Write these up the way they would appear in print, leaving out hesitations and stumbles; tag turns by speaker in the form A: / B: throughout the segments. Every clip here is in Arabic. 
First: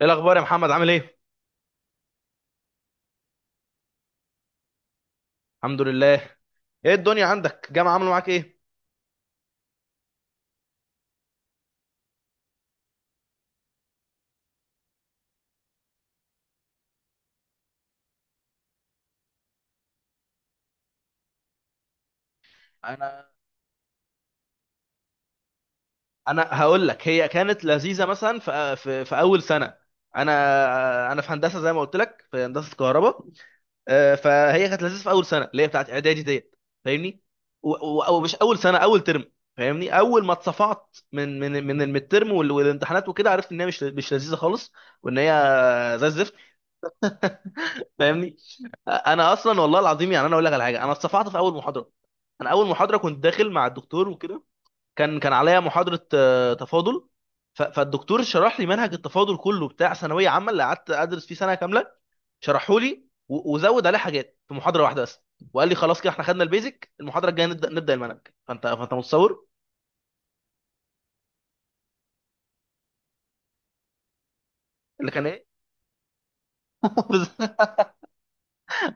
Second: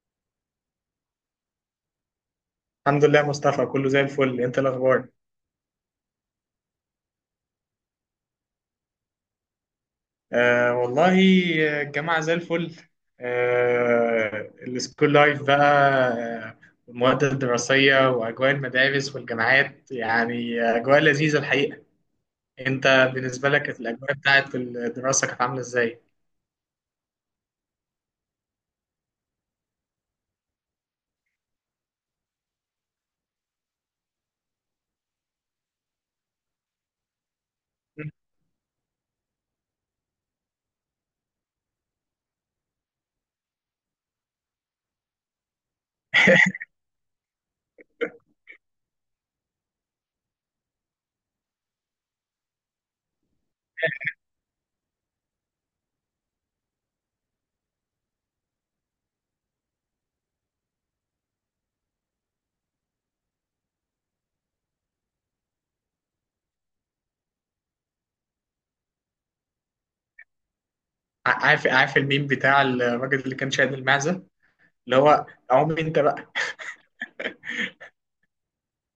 A: ايه الاخبار يا محمد؟ عامل ايه؟
B: الحمد لله مصطفى، كله زي الفل. انت الاخبار؟
A: الحمد لله. ايه الدنيا عندك؟ جامعه عامله معاك ايه؟
B: آه والله الجامعه زي الفل. آه السكول لايف بقى. آه، والمواد الدراسيه واجواء المدارس والجامعات يعني اجواء لذيذه الحقيقه. انت
A: انا
B: بالنسبه لك كانت الاجواء بتاعت الدراسه كانت عامله ازاي؟
A: انا هقول لك، هي كانت لذيذه مثلا في اول سنه. انا انا في هندسه، زي ما قلت لك، في هندسه كهرباء. فهي كانت لذيذه في اول سنه اللي هي بتاعت اعدادي ديت، فاهمني؟
B: م.
A: ومش اول سنه، اول ترم. فاهمني، اول ما اتصفعت من الميد ترم والامتحانات وكده، عرفت ان هي مش لذيذه خالص، وان هي زي الزفت، فاهمني. انا اصلا والله العظيم، يعني انا اقول لك على حاجه، انا اتصفعت في اول محاضره. انا اول محاضره كنت داخل مع الدكتور وكده، كان عليا محاضره تفاضل. فالدكتور شرح لي منهج التفاضل كله بتاع ثانويه عامه، اللي قعدت ادرس فيه سنه كامله، شرحه لي وزود عليه حاجات في محاضره واحده بس. وقال لي خلاص كده احنا خدنا البيزك، المحاضره الجايه نبدا المنهج. فانت متصور؟
B: عارف الميم بتاع الراجل اللي كان شايل المعزه، اللي
A: اللي
B: هو
A: كان ايه؟
B: عم انت بقى.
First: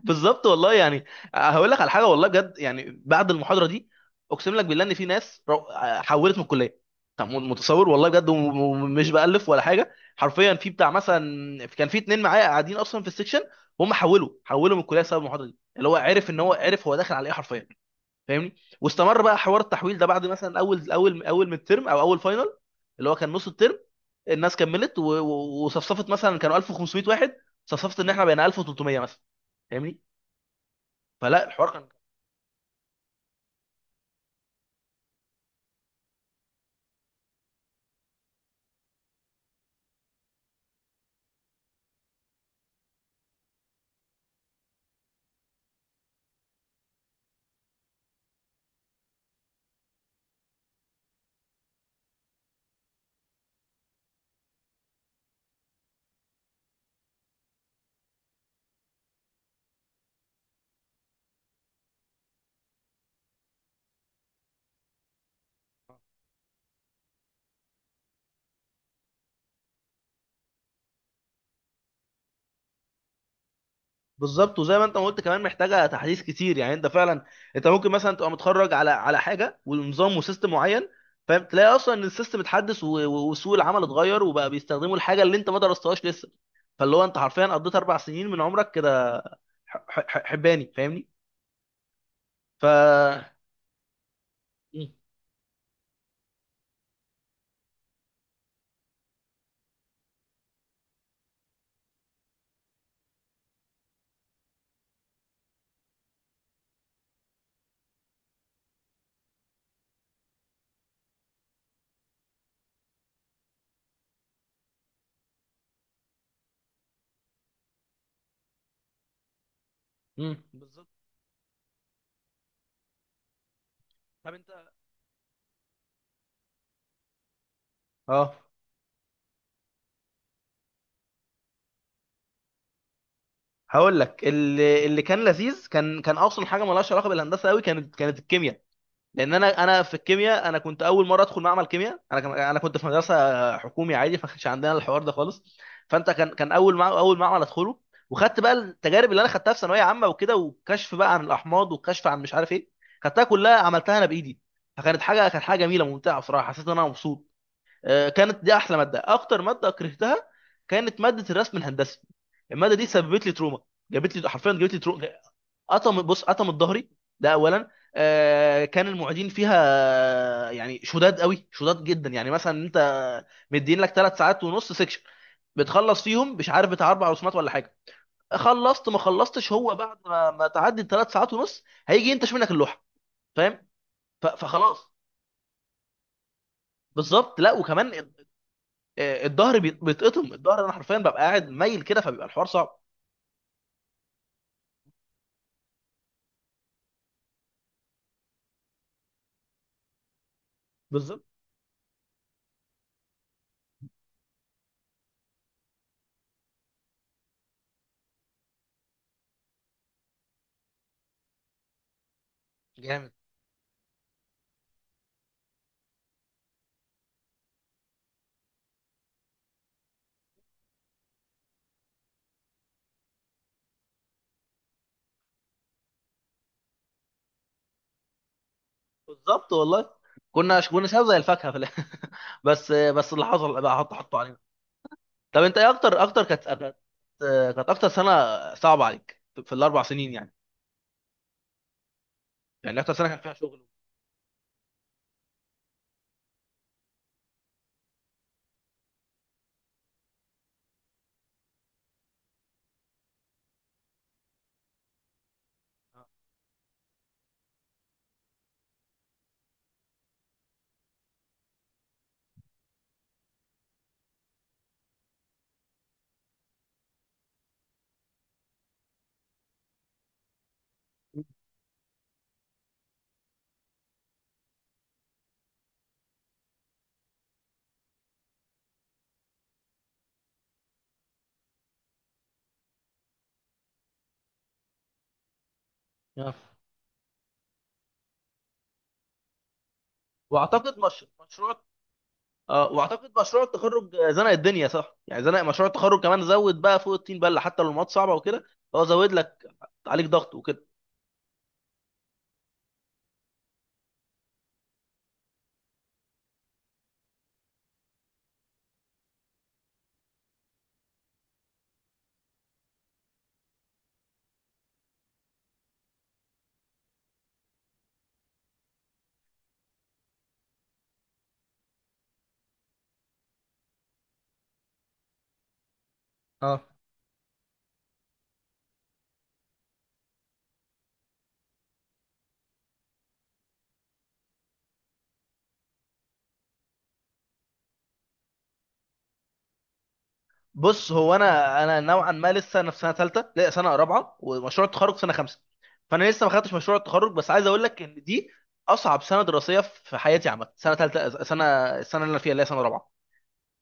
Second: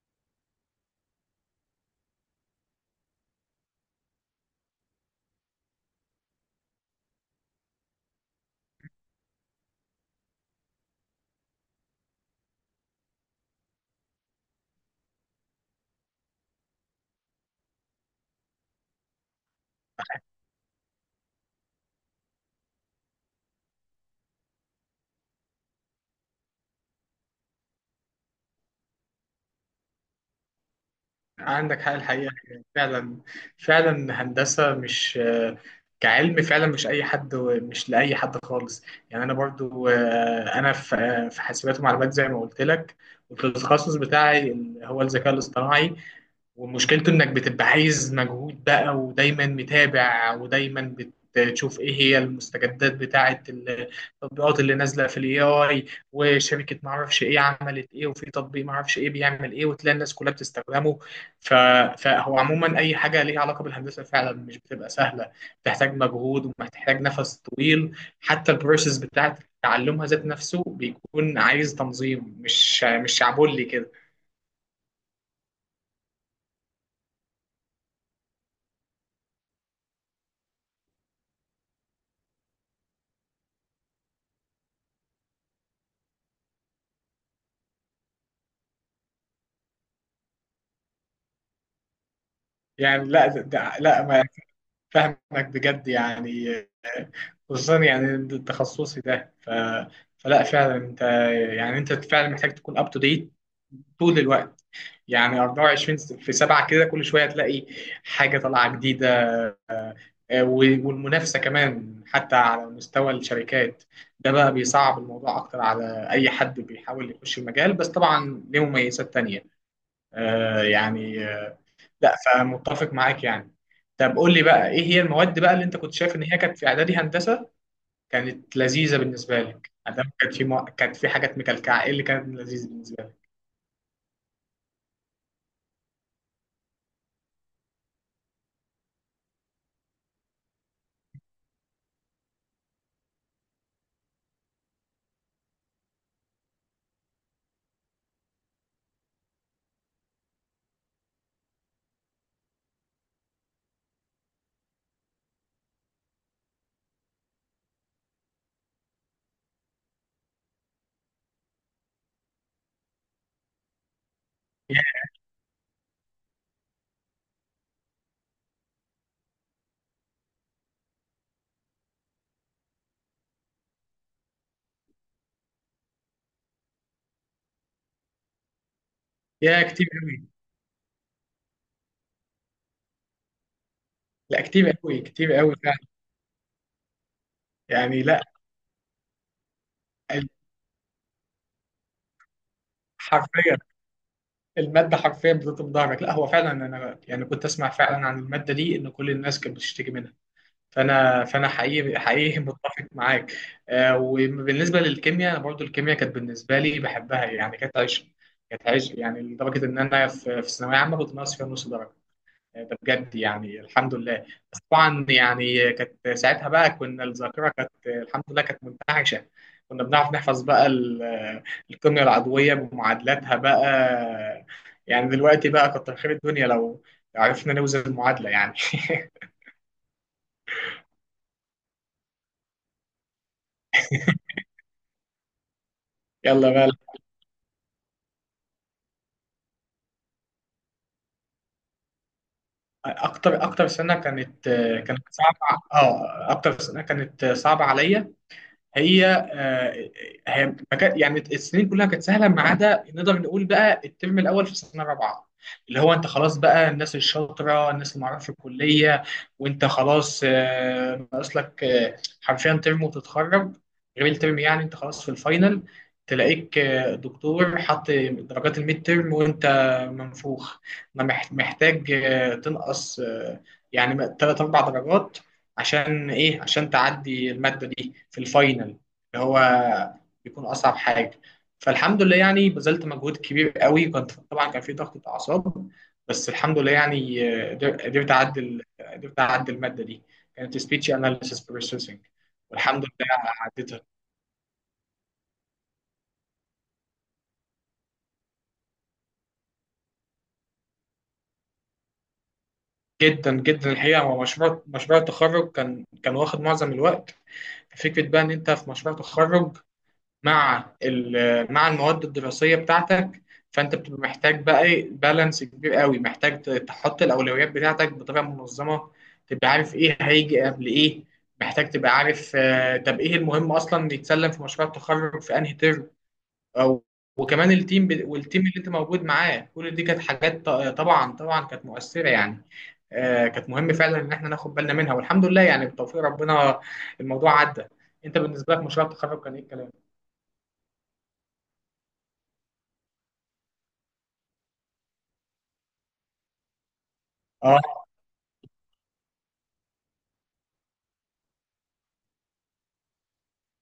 A: بالظبط والله، يعني هقول لك على حاجه والله بجد، يعني بعد المحاضره دي اقسم لك بالله ان في ناس حولت من الكليه. طب متصور والله بجد، ومش بألف ولا حاجه حرفيا، في بتاع مثلا كان في اتنين معايا قاعدين اصلا في السكشن، هم حولوا من الكليه بسبب المحاضره دي، اللي هو عرف ان هو، عرف هو داخل على ايه حرفيا، فاهمني؟ واستمر بقى حوار التحويل ده بعد مثلا اول من الترم، او اول فاينل اللي هو كان نص الترم. الناس كملت وصفصفت، مثلا كانوا 1500 واحد، صفصفت ان احنا بقينا 1300 مثلا، فاهمني؟ فلا الحوار
B: عندك
A: كان،
B: حق الحقيقة، فعلا فعلا هندسة مش كعلم فعلا، مش أي حد، مش لأي حد خالص. يعني أنا برضو أنا في في حاسبات ومعلومات زي ما قلت لك. والتخصص بتاعي هو الذكاء الاصطناعي. ومشكلته انك بتبقى عايز مجهود بقى ودايما متابع ودايما بتشوف ايه هي المستجدات بتاعه التطبيقات اللي نازله في الاي اي. وشركه ما اعرفش ايه عملت ايه، وفي تطبيق ما اعرفش ايه بيعمل ايه، وتلاقي الناس كلها بتستخدمه. ف... فهو عموما اي حاجه ليها علاقه بالهندسه فعلا مش بتبقى سهله، بتحتاج مجهود ومحتاج نفس طويل. حتى البروسيس بتاعه تعلمها ذات نفسه بيكون عايز تنظيم، مش شعبولي كده.
A: بالظبط. وزي ما انت ما قلت كمان، محتاجه تحديث كتير، يعني انت فعلا، انت ممكن مثلا تبقى متخرج على على حاجه ونظام وسيستم معين، فاهم؟ تلاقي اصلا ان السيستم اتحدث، وسوق العمل اتغير، وبقى بيستخدموا الحاجه اللي انت ما درستهاش لسه. فاللي هو انت حرفيا قضيت اربع سنين من عمرك كده حباني، فاهمني؟ ف
B: يعني لا ده لا،
A: مم.
B: فاهمك بجد يعني. خصوصا يعني تخصصي ده. فلا فعلا انت، يعني انت فعلا محتاج تكون اب تو ديت طول الوقت. يعني 24 في 7 كده كل شويه تلاقي حاجه طالعه جديده. آه، و- والمنافسه كمان حتى على مستوى الشركات ده بقى بيصعب الموضوع اكتر على اي حد بيحاول يخش المجال، بس طبعا ليه مميزات تانية.
A: مم، بالظبط.
B: يعني لا، فمتفق معاك يعني. طب قول
A: طب
B: لي
A: انت،
B: بقى ايه هي المواد بقى اللي انت كنت شايف ان هي كانت في اعدادي هندسه
A: اه،
B: كانت لذيذه بالنسبه لك؟ ادام كانت في كانت في حاجات مكلكعه، ايه اللي كانت لذيذه بالنسبه لك؟
A: هقول لك، اللي كان لذيذ، كان اصلا حاجه مالهاش علاقه بالهندسه قوي، كانت الكيمياء. لان انا في الكيمياء، انا كنت اول مره ادخل معمل كيمياء. انا كان انا كنت في مدرسه حكومي عادي، فما كانش عندنا الحوار ده خالص. فانت كان اول، مع اول معمل ادخله، وخدت بقى التجارب اللي انا خدتها في ثانويه عامه وكده، وكشف بقى عن الاحماض، وكشف عن مش عارف ايه، خدتها كلها، عملتها انا بايدي. فكانت حاجه، كانت حاجه جميله ممتعه بصراحه، حسيت ان انا مبسوط. كانت دي احلى ماده. اكتر ماده كرهتها كانت ماده الرسم الهندسي. الماده دي سببت لي تروما، جابت لي حرفيا جابت لي
B: يا
A: تروما. قطم، بص قطم الظهري، ده اولا. آه كان المعيدين فيها يعني شداد قوي، شداد جدا، يعني مثلا انت مدين لك ثلاث ساعات ونص سكشن، بتخلص فيهم مش عارف بتاع اربع رسومات ولا حاجه، خلصت ما خلصتش،
B: يا
A: هو
B: كتير
A: بعد
B: قوي.
A: ما تعدي الثلاث ساعات ونص هيجي ينتش منك اللوحه، فاهم؟
B: لا كتير
A: فخلاص.
B: قوي، كتير قوي فعلا،
A: بالظبط، لا وكمان
B: يعني لا
A: الظهر بيتقطم الظهر. انا حرفيا ببقى قاعد مايل كده، فبيبقى الحوار صعب.
B: حرفيا. الماده حرفيا بتضرب ظهرك. لا هو فعلا انا يعني كنت اسمع فعلا عن الماده دي ان كل الناس كانت بتشتكي منها.
A: بالظبط.
B: فانا حقيقي حقيقي متفق معاك. وبالنسبه للكيمياء انا برضو الكيمياء كانت بالنسبه لي بحبها، يعني كانت عشق. كانت عشق يعني لدرجه ان انا في ثانويه عامه كنت ناقص فيها نص درجه. ده
A: جامد.
B: بجد يعني الحمد لله. بس طبعا يعني كانت ساعتها بقى كنا الذاكره كانت الحمد لله كانت منتعشه. كنا بنعرف نحفظ بقى الكيمياء العضويه بمعادلاتها بقى. يعني دلوقتي بقى كتر خير الدنيا لو عرفنا نوزن المعادله يعني
A: بالظبط والله. كنا شباب زي الفاكهه في الآخر. بس اللي حصل بقى، حط، حطوا علينا. طب انت ايه اكتر، اكتر كانت
B: يلا بقى.
A: كانت كانت اكتر سنه صعبه عليك في الاربع سنين، يعني يعني اكتر سنه كان فيها
B: اكتر
A: شغل؟
B: اكتر سنه كانت، كانت صعبه، اه اكتر سنه كانت صعبه عليا هي. آه، هي ما كان- يعني السنين كلها كانت سهله ما عدا نقدر نقول بقى الترم الاول في سنه رابعه، اللي هو
A: آه.
B: انت خلاص بقى الناس الشاطره الناس اللي معرفه في الكليه. وانت خلاص ناقص لك حرفيا ترم وتتخرج. غير الترم يعني انت خلاص في الفاينل، تلاقيك دكتور حط درجات الميد ترم وانت منفوخ، ما مح- محتاج تنقص يعني ثلاث اربع درجات. عشان ايه؟ عشان تعدي المادة دي في الفاينل اللي هو بيكون اصعب حاجة. فالحمد لله يعني بذلت مجهود كبير قوي، كنت طبعا كان في ضغط اعصاب، بس
A: آه.
B: الحمد لله يعني قدرت اعدي قدرت اعدي المادة دي. كانت
A: واعتقد
B: speech
A: مش...
B: analysis
A: مشروع،
B: processing،
A: اه
B: والحمد لله
A: واعتقد مشروع
B: عديتها.
A: التخرج زنق الدنيا صح؟ يعني زنق مشروع التخرج كمان، زود بقى فوق الطين بله، حتى لو المواد صعبه وكده. هو زود لك عليك ضغط وكده.
B: جدا جدا الحقيقة هو مشروع التخرج كان كان واخد معظم الوقت. فكرة بقى إن أنت في مشروع تخرج مع مع المواد الدراسية بتاعتك، فأنت بتبقى محتاج بقى إيه بالانس كبير قوي، محتاج تحط الأولويات بتاعتك بطريقة منظمة، تبقى عارف إيه هيجي قبل إيه. محتاج تبقى عارف طب إيه المهم أصلا يتسلم في مشروع التخرج في أنهي ترم
A: اه،
B: أو. وكمان والتيم اللي أنت موجود معاه كل دي كانت حاجات طبعا طبعا كانت مؤثرة يعني. كانت مهم فعلا إن إحنا ناخد بالنا منها، والحمد لله يعني بتوفيق ربنا الموضوع عدى. أنت بالنسبة لك مشروع التخرج كان إيه الكلام؟
A: بص هو انا نوعا ما لسه، انا في سنه ثالثه، لا سنه رابعه، ومشروع التخرج سنه خمسه، فانا لسه ما خدتش مشروع التخرج. بس عايز اقول
B: اه
A: لك ان دي اصعب سنه دراسيه في حياتي عامه. سنه ثالثه، سنه، السنه اللي انا فيها اللي هي سنه رابعه،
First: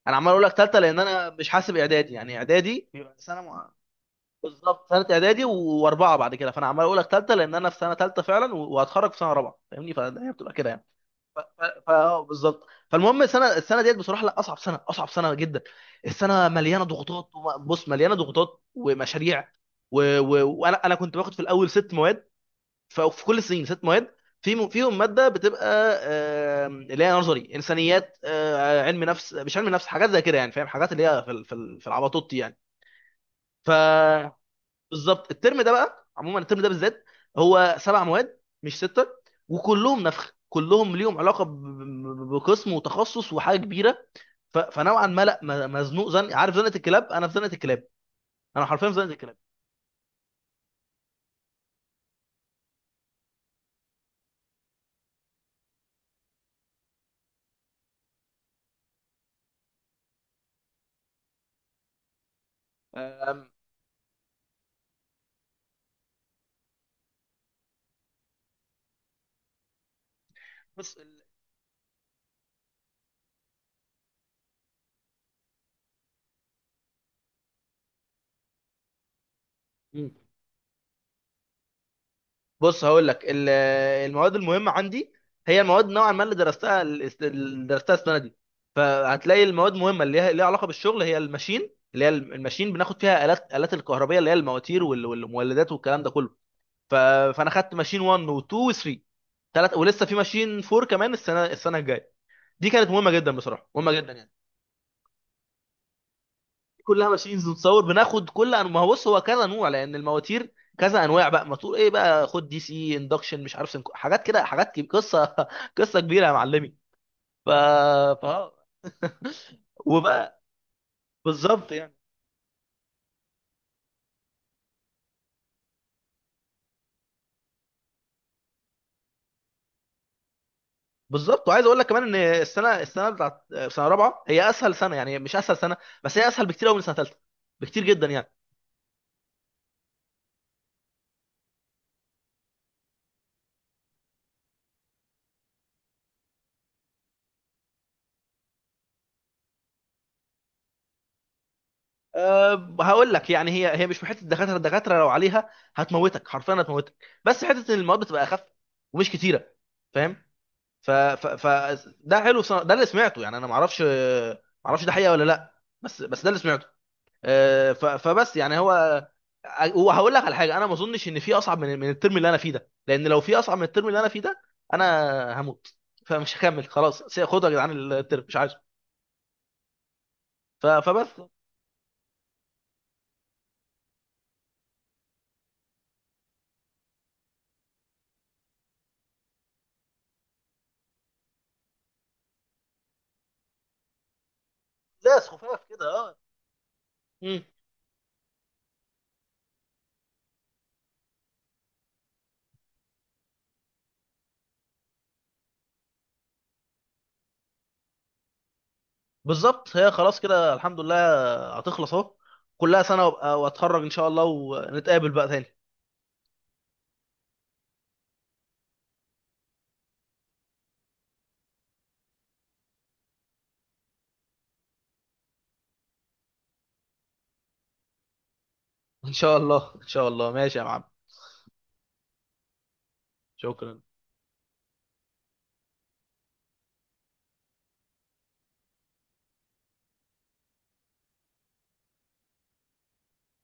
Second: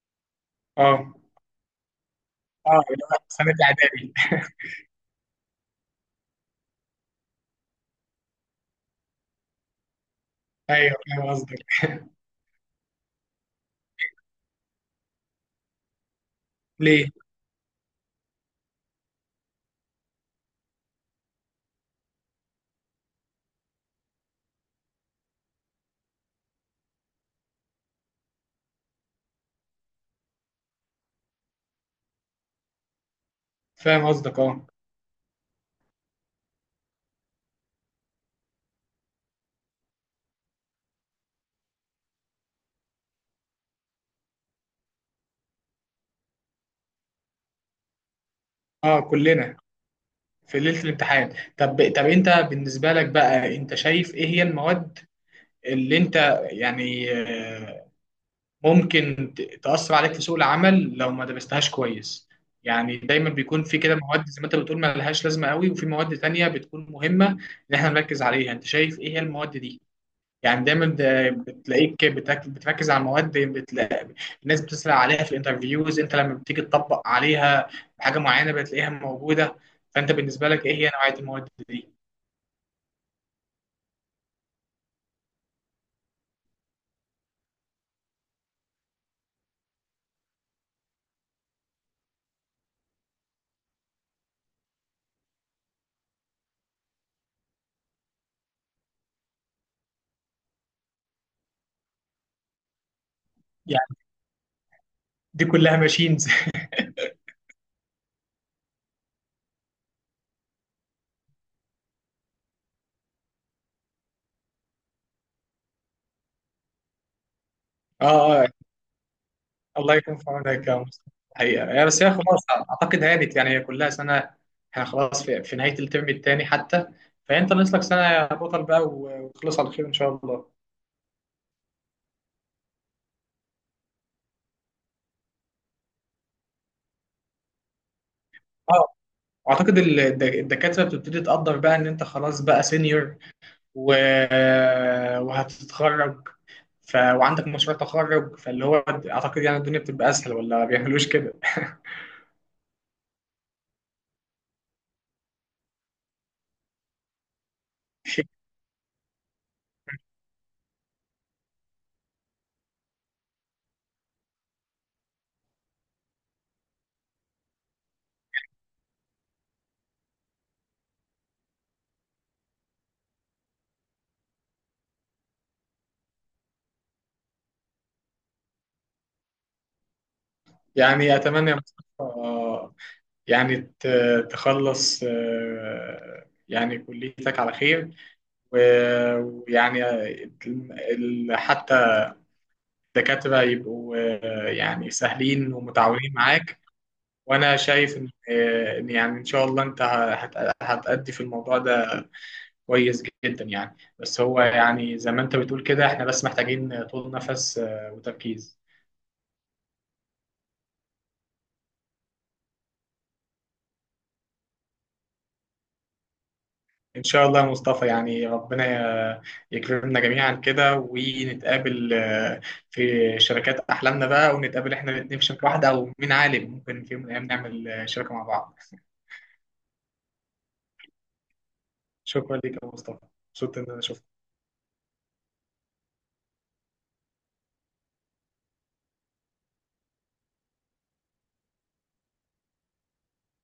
A: انا عمال اقول لك ثالثه لان
B: اه.
A: انا مش حاسب اعدادي، يعني
B: اه
A: اعدادي
B: اللي
A: بيبقى
B: هو
A: سنه
B: سنة إعدادي.
A: بالظبط، سنه اعدادي واربعه بعد كده، فانا عمال اقول لك ثالثه لان انا في سنه ثالثه فعلا، وهتخرج في سنه رابعه، فاهمني؟ فهي بتبقى كده يعني.
B: أيوه فاهم قصدك.
A: بالظبط. فالمهم، السنه ديت بصراحه، لا اصعب سنه، اصعب سنه جدا. السنه مليانه
B: ليه؟
A: ضغوطات، بص، مليانه ضغوطات ومشاريع. وانا، انا كنت باخد في الاول ست مواد، في كل السنين ست مواد، في فيهم ماده بتبقى اللي هي نظري انسانيات، علم نفس، مش علم نفس، حاجات زي كده يعني، فاهم، حاجات اللي هي في في العباطوط يعني.
B: فاهم قصدك
A: ف،
B: اه.
A: بالظبط. الترم ده بقى عموما، الترم ده بالذات هو سبع مواد مش سته، وكلهم نفخ، كلهم ليهم علاقه بقسم وتخصص وحاجه كبيره. فنوعا ما لا، مزنوق، زن، عارف زنقه الكلاب؟ انا في زنقه الكلاب، انا حرفيا في
B: اه
A: زنقه الكلاب.
B: كلنا في ليلة الامتحان. طب أنت بالنسبة لك بقى أنت شايف إيه هي المواد اللي أنت يعني ممكن تأثر عليك في سوق العمل لو ما درستهاش كويس؟ يعني دايما
A: أم،
B: بيكون في كده مواد زي ما أنت بتقول ما لهاش لازمة قوي، وفي مواد تانية بتكون مهمة إن إحنا نركز عليها. أنت شايف إيه هي المواد دي؟ يعني دايما
A: بس
B: ده بتلاقيك بتركز على المواد بتلاقي الناس بتسأل عليها في الانترفيوز، انت لما بتيجي تطبق عليها حاجة معينة بتلاقيها موجودة.
A: ال-
B: فانت بالنسبة لك ايه هي نوعية المواد دي؟
A: بص هقول لك، المواد المهمه عندي هي المواد نوعا ما اللي درستها اللي درستها السنه دي. فهتلاقي المواد مهمه، اللي هي ليها علاقه بالشغل، هي الماشين. اللي هي الماشين بناخد فيها الات، الات الكهربيه، اللي هي المواتير والمولدات والكلام ده كله. ف... فانا خدت ماشين 1 و2 و3، ثلاث، ولسه في ماشين 4 كمان السنه، السنه الجايه. دي كانت مهمه جدا بصراحه، مهمه
B: يعني
A: جدا يعني.
B: دي كلها ماشينز
A: كلها ماشينز، نتصور بناخد كل انواع، ما هو بص هو كذا نوع، لان المواتير كذا انواع بقى، موتور ايه بقى، خد دي سي، اندكشن، مش عارف سنكو. حاجات كده، حاجات قصه، قصه كبيره يا معلمي. ف،
B: اه اه،
A: ف،
B: الله يكون في
A: وبقى
B: عونك يا مصطفى. حقيقة
A: بالظبط
B: يعني
A: يعني.
B: بس هي خلاص اعتقد هانت، يعني هي كلها سنة. احنا خلاص في نهاية الترم الثاني حتى، فانت ناقص لك سنة يا بطل بقى وخلص على خير ان شاء الله.
A: بالظبط، وعايز اقول لك كمان ان السنه، السنه بتاعت سنه رابعه، هي اسهل سنه، يعني مش اسهل سنه، بس هي اسهل بكتير قوي من سنه ثالثه، بكتير جدا يعني.
B: اه اعتقد الدكاتره بتبتدي تقدر بقى ان انت خلاص بقى سينيور و... وهتتخرج. وعندك مشروع تخرج، فاللي هو اعتقد يعني الدنيا بتبقى اسهل، ولا ما بيعملوش كده؟
A: أه هقول لك، يعني هي، هي مش في حته الدكاتره، الدكاتره لو عليها هتموتك حرفيا، هتموتك. بس حته إن المواد بتبقى اخف ومش كتيره، فاهم؟ ف, ف, ف ده حلو، ده اللي سمعته يعني، انا ما اعرفش، ما اعرفش ده حقيقه ولا لا، بس ده اللي سمعته. أه فبس يعني هو، وهقول لك على حاجه، انا ما اظنش ان في اصعب من الترم اللي انا فيه ده، لان لو في اصعب من الترم اللي انا فيه ده، انا هموت، فمش هكمل خلاص، خدوا يا جدعان الترم مش عايزه.
B: يعني
A: فبس.
B: اتمنى يا مصطفى يعني تخلص يعني كليتك على خير و- ويعني حتى الدكاترة يبقوا يعني
A: زي
B: سهلين
A: سخفاف
B: ومتعاونين
A: كده.
B: معاك.
A: اه
B: وأنا شايف إن إن يعني إن شاء الله أنت هتأدي في الموضوع ده كويس جدا. يعني بس هو يعني زي ما انت بتقول كده احنا بس محتاجين طول نفس وتركيز.
A: بالظبط. هي خلاص كده الحمد لله، هتخلص اهو، كلها سنة وابقى واتخرج ان شاء الله، ونتقابل بقى تاني.
B: ان شاء الله يا مصطفى، يعني ربنا ي- يكرمنا جميعا كده ونتقابل في شركات احلامنا بقى، ونتقابل احنا الاثنين في شركة واحدة، او مين عالم ممكن في يوم من الايام نعمل شركة مع بعض
A: ان شاء الله ان شاء الله، ماشي يا معلم.
B: شكرا ليك يا مصطفى، مبسوط ان
A: شكرا.
B: انا شفتك.